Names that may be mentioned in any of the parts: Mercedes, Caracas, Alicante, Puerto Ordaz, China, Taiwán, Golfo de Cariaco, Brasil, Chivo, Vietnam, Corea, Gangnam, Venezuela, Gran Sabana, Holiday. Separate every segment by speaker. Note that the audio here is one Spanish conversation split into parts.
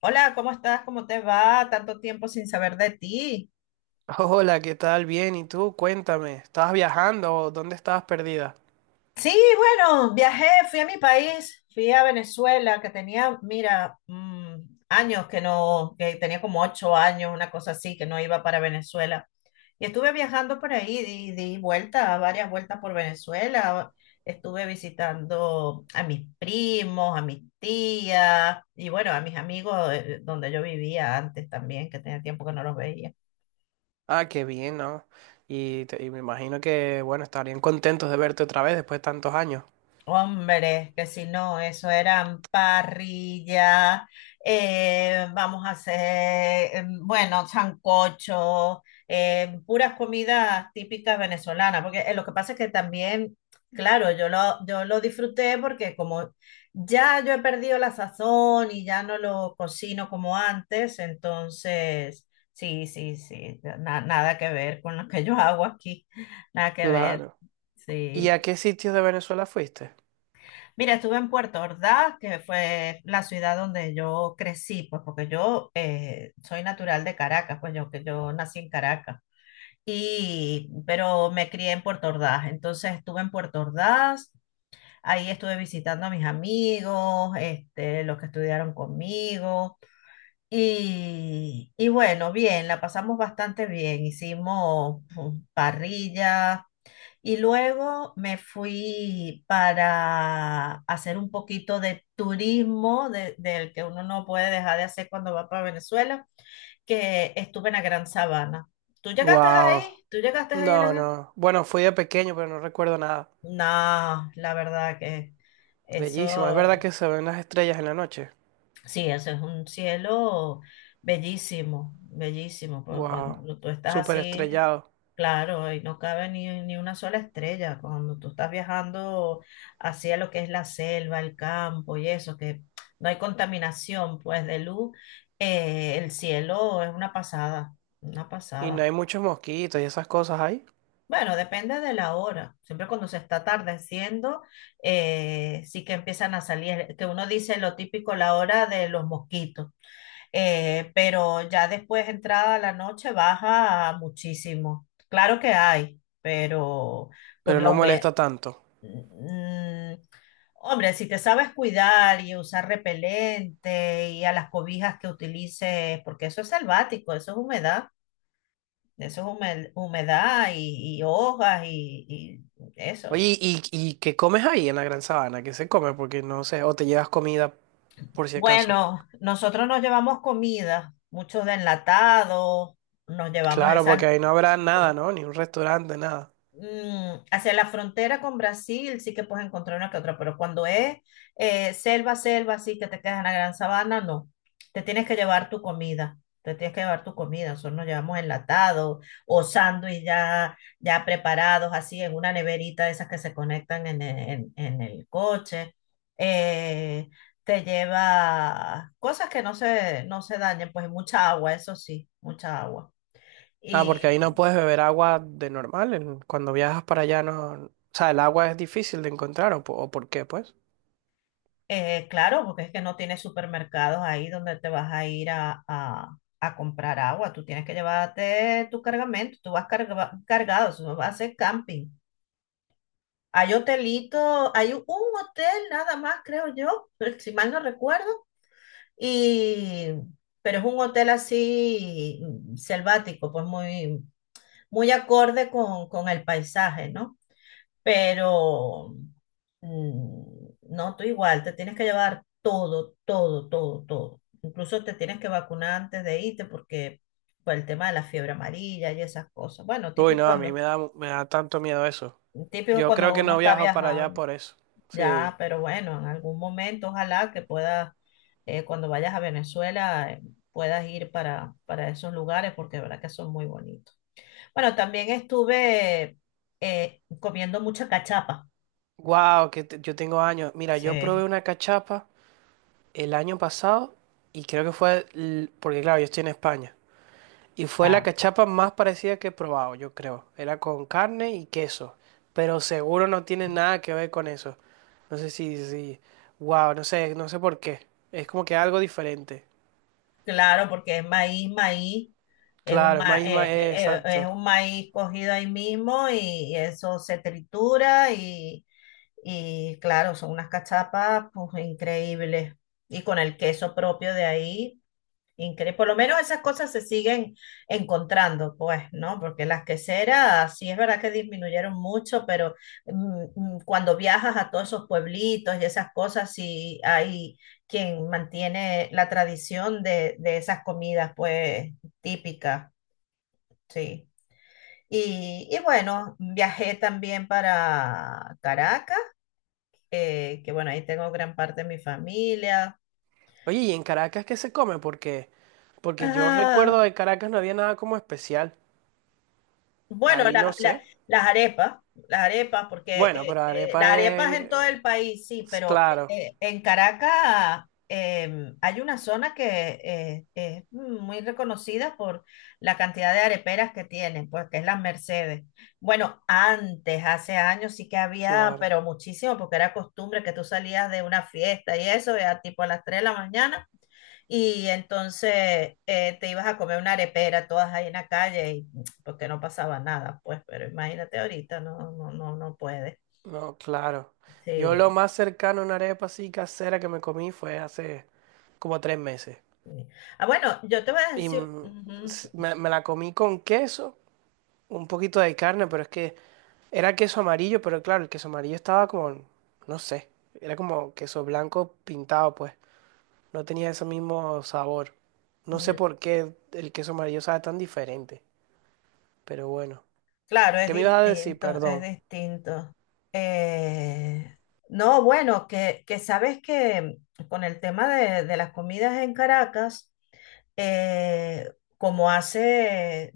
Speaker 1: Hola, ¿cómo estás? ¿Cómo te va? Tanto tiempo sin saber de ti.
Speaker 2: Hola, ¿qué tal? Bien, ¿y tú? Cuéntame, ¿estabas viajando o dónde estabas perdida?
Speaker 1: Sí, bueno, viajé, fui a mi país, fui a Venezuela, que tenía, mira, años que no, que tenía como ocho años, una cosa así, que no iba para Venezuela. Y estuve viajando por ahí, di vueltas, varias vueltas por Venezuela. Estuve visitando a mis primos, a mis tías y bueno, a mis amigos donde yo vivía antes también, que tenía tiempo que no los veía.
Speaker 2: Ah, qué bien, ¿no? Y me imagino que, bueno, estarían contentos de verte otra vez después de tantos años.
Speaker 1: Hombre, que si no, eso eran parrillas, vamos a hacer, bueno, sancocho, puras comidas típicas venezolanas, porque lo que pasa es que también, claro, yo lo disfruté porque como ya yo he perdido la sazón y ya no lo cocino como antes, entonces, sí, sí, sí, nada que ver con lo que yo hago aquí, nada que ver,
Speaker 2: Claro. ¿Y
Speaker 1: sí.
Speaker 2: a qué sitios de Venezuela fuiste?
Speaker 1: Mira, estuve en Puerto Ordaz, que fue la ciudad donde yo crecí, pues porque yo soy natural de Caracas, pues yo, que yo nací en Caracas, y, pero me crié en Puerto Ordaz, entonces estuve en Puerto Ordaz, ahí estuve visitando a mis amigos, este, los que estudiaron conmigo, y bueno, bien, la pasamos bastante bien, hicimos parrillas, y luego me fui para hacer un poquito de turismo del que uno no puede dejar de hacer cuando va para Venezuela, que estuve en la Gran Sabana. ¿Tú llegaste
Speaker 2: Wow.
Speaker 1: ahí? ¿Tú llegaste ahí a la
Speaker 2: No,
Speaker 1: Gran?
Speaker 2: no. Bueno, fui de pequeño, pero no recuerdo nada.
Speaker 1: No, la verdad que
Speaker 2: Bellísimo. Es verdad
Speaker 1: eso.
Speaker 2: que se ven las estrellas en la noche.
Speaker 1: Sí, eso es un cielo bellísimo, bellísimo, porque
Speaker 2: Wow.
Speaker 1: cuando tú estás
Speaker 2: Súper
Speaker 1: así,
Speaker 2: estrellado.
Speaker 1: claro, ahí no cabe ni una sola estrella, cuando tú estás viajando hacia lo que es la selva, el campo y eso, que no hay contaminación, pues de luz, el cielo es una pasada, una
Speaker 2: Y no
Speaker 1: pasada.
Speaker 2: hay muchos mosquitos y esas cosas ahí,
Speaker 1: Bueno, depende de la hora. Siempre cuando se está atardeciendo, sí que empiezan a salir, que uno dice lo típico, la hora de los mosquitos. Pero ya después, entrada la noche, baja muchísimo. Claro que hay, pero por
Speaker 2: pero
Speaker 1: la
Speaker 2: no molesta
Speaker 1: humedad.
Speaker 2: tanto.
Speaker 1: Mm, mm, hombre, si te sabes cuidar y usar repelente y a las cobijas que utilices, porque eso es selvático, eso es humedad, eso es humedad y hojas y eso.
Speaker 2: Oye, ¿y qué comes ahí en la Gran Sabana? ¿Qué se come? Porque no sé, o te llevas comida por si acaso.
Speaker 1: Bueno, nosotros nos llevamos comida, muchos de enlatados, nos llevamos
Speaker 2: Claro, porque
Speaker 1: esa.
Speaker 2: ahí no habrá nada, ¿no? Ni un restaurante, nada.
Speaker 1: Hacia la frontera con Brasil sí que puedes encontrar una que otra, pero cuando es selva, selva, así que te quedas en la Gran Sabana, no. Te tienes que llevar tu comida. Te tienes que llevar tu comida. Nosotros nos llevamos enlatado o sándwich ya, ya preparados, así en una neverita de esas que se conectan en, en el coche. Eh, Te lleva cosas que no se dañen, pues mucha agua, eso sí, mucha agua.
Speaker 2: Ah, porque ahí no puedes beber agua de normal. Cuando viajas para allá no. O sea, el agua es difícil de encontrar, ¿o por qué, pues?
Speaker 1: Claro, porque es que no tienes supermercados ahí donde te vas a ir a, a comprar agua. Tú tienes que llevarte tu cargamento, tú vas cargado, eso no va a ser camping. Hay hotelito, hay un hotel nada más, creo yo, si mal no recuerdo, y, pero es un hotel así selvático, pues muy, muy acorde con el paisaje, ¿no? Pero no, tú igual, te tienes que llevar todo, todo, todo, todo. Incluso te tienes que vacunar antes de irte porque por el tema de la fiebre amarilla y esas cosas. Bueno,
Speaker 2: Uy, no, a mí me da tanto miedo eso.
Speaker 1: típico
Speaker 2: Yo creo
Speaker 1: cuando
Speaker 2: que
Speaker 1: uno
Speaker 2: no
Speaker 1: está
Speaker 2: viajo para allá
Speaker 1: viajando,
Speaker 2: por eso.
Speaker 1: ya,
Speaker 2: Sí.
Speaker 1: pero bueno, en algún momento ojalá que puedas, cuando vayas a Venezuela, puedas ir para esos lugares porque de verdad que son muy bonitos. Bueno, también estuve comiendo mucha cachapa.
Speaker 2: Wow, yo tengo años. Mira, yo probé
Speaker 1: Sí,
Speaker 2: una cachapa el año pasado y creo que fue... Porque claro, yo estoy en España. Y fue la
Speaker 1: claro.
Speaker 2: cachapa más parecida que he probado, yo creo. Era con carne y queso, pero seguro no tiene nada que ver con eso. No sé si, si, wow, no sé por qué. Es como que algo diferente.
Speaker 1: Claro, porque es maíz, maíz, es un,
Speaker 2: Claro, es maíz,
Speaker 1: es
Speaker 2: exacto.
Speaker 1: un maíz cogido ahí mismo y, eso se tritura y claro, son unas cachapas pues increíbles. Y con el queso propio de ahí. Increíble. Por lo menos esas cosas se siguen encontrando, pues, ¿no? Porque las queseras sí es verdad que disminuyeron mucho, pero mm, cuando viajas a todos esos pueblitos y esas cosas, sí hay quien mantiene la tradición de esas comidas, pues, típicas, sí. Y bueno, viajé también para Caracas, que bueno, ahí tengo gran parte de mi familia.
Speaker 2: Oye, ¿y en Caracas qué se come? Porque yo recuerdo de Caracas no había nada como especial.
Speaker 1: Bueno,
Speaker 2: Ahí no sé.
Speaker 1: las arepas, porque
Speaker 2: Bueno, pero
Speaker 1: las
Speaker 2: arepa
Speaker 1: arepas
Speaker 2: es,
Speaker 1: en todo el país, sí, pero
Speaker 2: claro,
Speaker 1: en Caracas hay una zona que es muy reconocida por la cantidad de areperas que tienen, pues que es las Mercedes. Bueno, antes, hace años sí que había,
Speaker 2: claro.
Speaker 1: pero muchísimo, porque era costumbre que tú salías de una fiesta y eso, ya tipo a las 3 de la mañana. Y entonces te ibas a comer una arepera todas ahí en la calle y porque no pasaba nada, pues, pero imagínate ahorita, no, no, no, no puede.
Speaker 2: No, claro. Yo lo
Speaker 1: Sí.
Speaker 2: más cercano a una arepa así casera que me comí fue hace como tres meses.
Speaker 1: Sí. Ah, bueno, yo te voy a
Speaker 2: Y
Speaker 1: decir, ujú, pues,
Speaker 2: me la comí con queso, un poquito de carne, pero es que era queso amarillo, pero claro, el queso amarillo estaba como, no sé, era como queso blanco pintado, pues. No tenía ese mismo sabor. No sé
Speaker 1: mm,
Speaker 2: por qué el queso amarillo sabe tan diferente, pero bueno.
Speaker 1: claro, es
Speaker 2: ¿Qué me ibas a decir?
Speaker 1: distinto, es
Speaker 2: Perdón.
Speaker 1: distinto. Eh, no, bueno, que sabes que con el tema de las comidas en Caracas, eh, como hace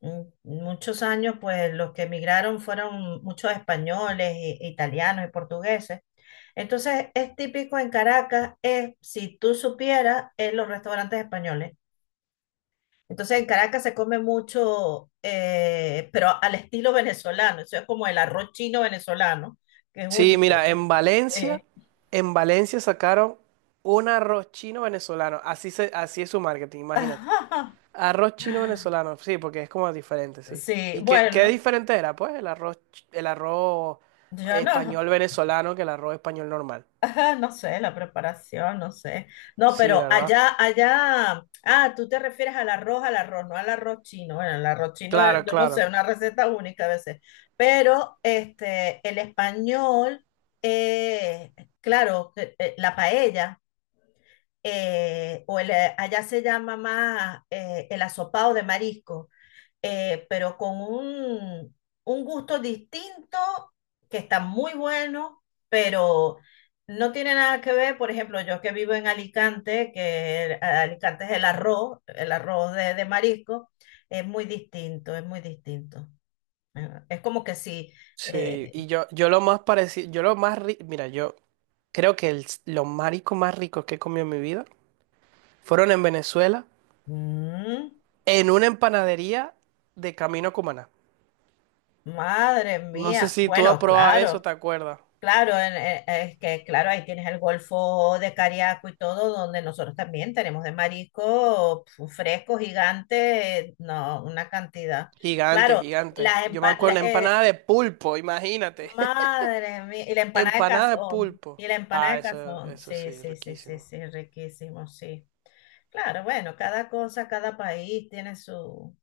Speaker 1: muchos años, pues los que emigraron fueron muchos españoles, italianos y portugueses. Entonces, es típico en Caracas, es, si tú supieras, en los restaurantes españoles. Entonces, en Caracas se come mucho, pero al estilo venezolano. Eso es como el arroz chino venezolano, que es
Speaker 2: Sí,
Speaker 1: único.
Speaker 2: mira,
Speaker 1: Eh,
Speaker 2: en Valencia sacaron un arroz chino venezolano. Así es su marketing, imagínate. Arroz chino venezolano, sí, porque es como diferente, sí.
Speaker 1: Sí,
Speaker 2: ¿Qué
Speaker 1: bueno,
Speaker 2: diferente era? Pues el arroz, el arroz
Speaker 1: yo no.
Speaker 2: español venezolano que el arroz español normal.
Speaker 1: Ajá, no sé, la preparación, no sé. No,
Speaker 2: Sí,
Speaker 1: pero
Speaker 2: ¿verdad?
Speaker 1: allá, allá, ah, tú te refieres al arroz, no al arroz chino. Bueno, el arroz chino,
Speaker 2: Claro,
Speaker 1: yo no sé,
Speaker 2: claro.
Speaker 1: una receta única a veces. Pero este, el español, eh, claro, la paella, o el, allá se llama más el asopado de marisco. Pero con un gusto distinto que está muy bueno, pero no tiene nada que ver, por ejemplo, yo que vivo en Alicante, que Alicante es el arroz de marisco, es muy distinto, es muy distinto. Es como que si,
Speaker 2: Sí,
Speaker 1: eh,
Speaker 2: yo lo más rico, mira, yo creo que los mariscos más ricos que he comido en mi vida fueron en Venezuela,
Speaker 1: mm,
Speaker 2: en una empanadería de Camino a Cumaná.
Speaker 1: madre
Speaker 2: No sé
Speaker 1: mía,
Speaker 2: si tú has
Speaker 1: bueno,
Speaker 2: probado eso,
Speaker 1: claro.
Speaker 2: ¿te acuerdas?
Speaker 1: Claro, es que claro, ahí tienes el Golfo de Cariaco y todo, donde nosotros también tenemos de marisco pf, fresco, gigante, no, una cantidad.
Speaker 2: Gigante,
Speaker 1: Claro,
Speaker 2: gigante.
Speaker 1: las
Speaker 2: Yo me
Speaker 1: empa- la-
Speaker 2: acuerdo,
Speaker 1: eh,
Speaker 2: empanada de pulpo, imagínate.
Speaker 1: madre mía, y la empanada de
Speaker 2: Empanada de
Speaker 1: cazón,
Speaker 2: pulpo.
Speaker 1: y la empanada
Speaker 2: Ah,
Speaker 1: de
Speaker 2: eso,
Speaker 1: cazón,
Speaker 2: eso
Speaker 1: sí,
Speaker 2: sí,
Speaker 1: sí, sí, sí,
Speaker 2: riquísimo.
Speaker 1: sí, riquísimo, sí. Claro, bueno, cada cosa, cada país tiene su,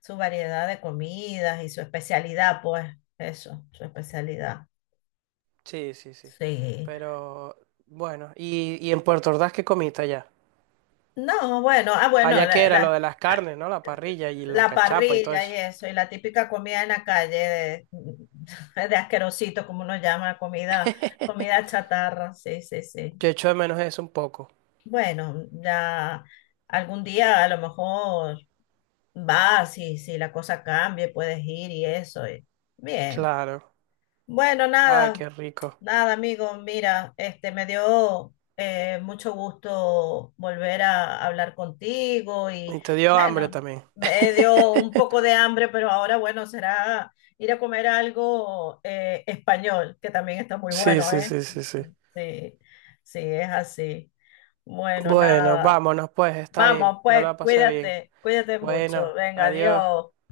Speaker 1: su variedad de comidas y su especialidad, pues, eso, su especialidad.
Speaker 2: Sí, sí, sí.
Speaker 1: Sí.
Speaker 2: Pero, bueno, ¿y en Puerto Ordaz qué comiste allá?
Speaker 1: No, bueno, ah, bueno,
Speaker 2: Allá que
Speaker 1: la,
Speaker 2: era lo
Speaker 1: la,
Speaker 2: de las
Speaker 1: ah,
Speaker 2: carnes, ¿no? La parrilla y la
Speaker 1: la
Speaker 2: cachapa y todo
Speaker 1: parrilla y
Speaker 2: eso.
Speaker 1: eso, y la típica comida en la calle de, de asquerosito, como uno llama, comida, comida chatarra, sí, sí, sí.
Speaker 2: Yo echo de menos eso un poco.
Speaker 1: Bueno, ya algún día a lo mejor vas y si la cosa cambia, puedes ir y eso. Bien.
Speaker 2: Claro.
Speaker 1: Bueno,
Speaker 2: Ay,
Speaker 1: nada,
Speaker 2: qué rico.
Speaker 1: nada, amigo. Mira, este me dio mucho gusto volver a hablar contigo y
Speaker 2: Y te dio hambre
Speaker 1: bueno,
Speaker 2: también.
Speaker 1: me dio un poco de hambre, pero ahora bueno, será ir a comer algo español, que también está muy
Speaker 2: Sí,
Speaker 1: bueno,
Speaker 2: sí,
Speaker 1: ¿eh?
Speaker 2: sí, sí, sí.
Speaker 1: Sí, sí, es así. Bueno,
Speaker 2: Bueno,
Speaker 1: nada.
Speaker 2: vámonos pues, está bien.
Speaker 1: Vamos,
Speaker 2: Yo
Speaker 1: pues,
Speaker 2: la pasé bien.
Speaker 1: cuídate, cuídate mucho.
Speaker 2: Bueno,
Speaker 1: Venga,
Speaker 2: adiós.
Speaker 1: adiós.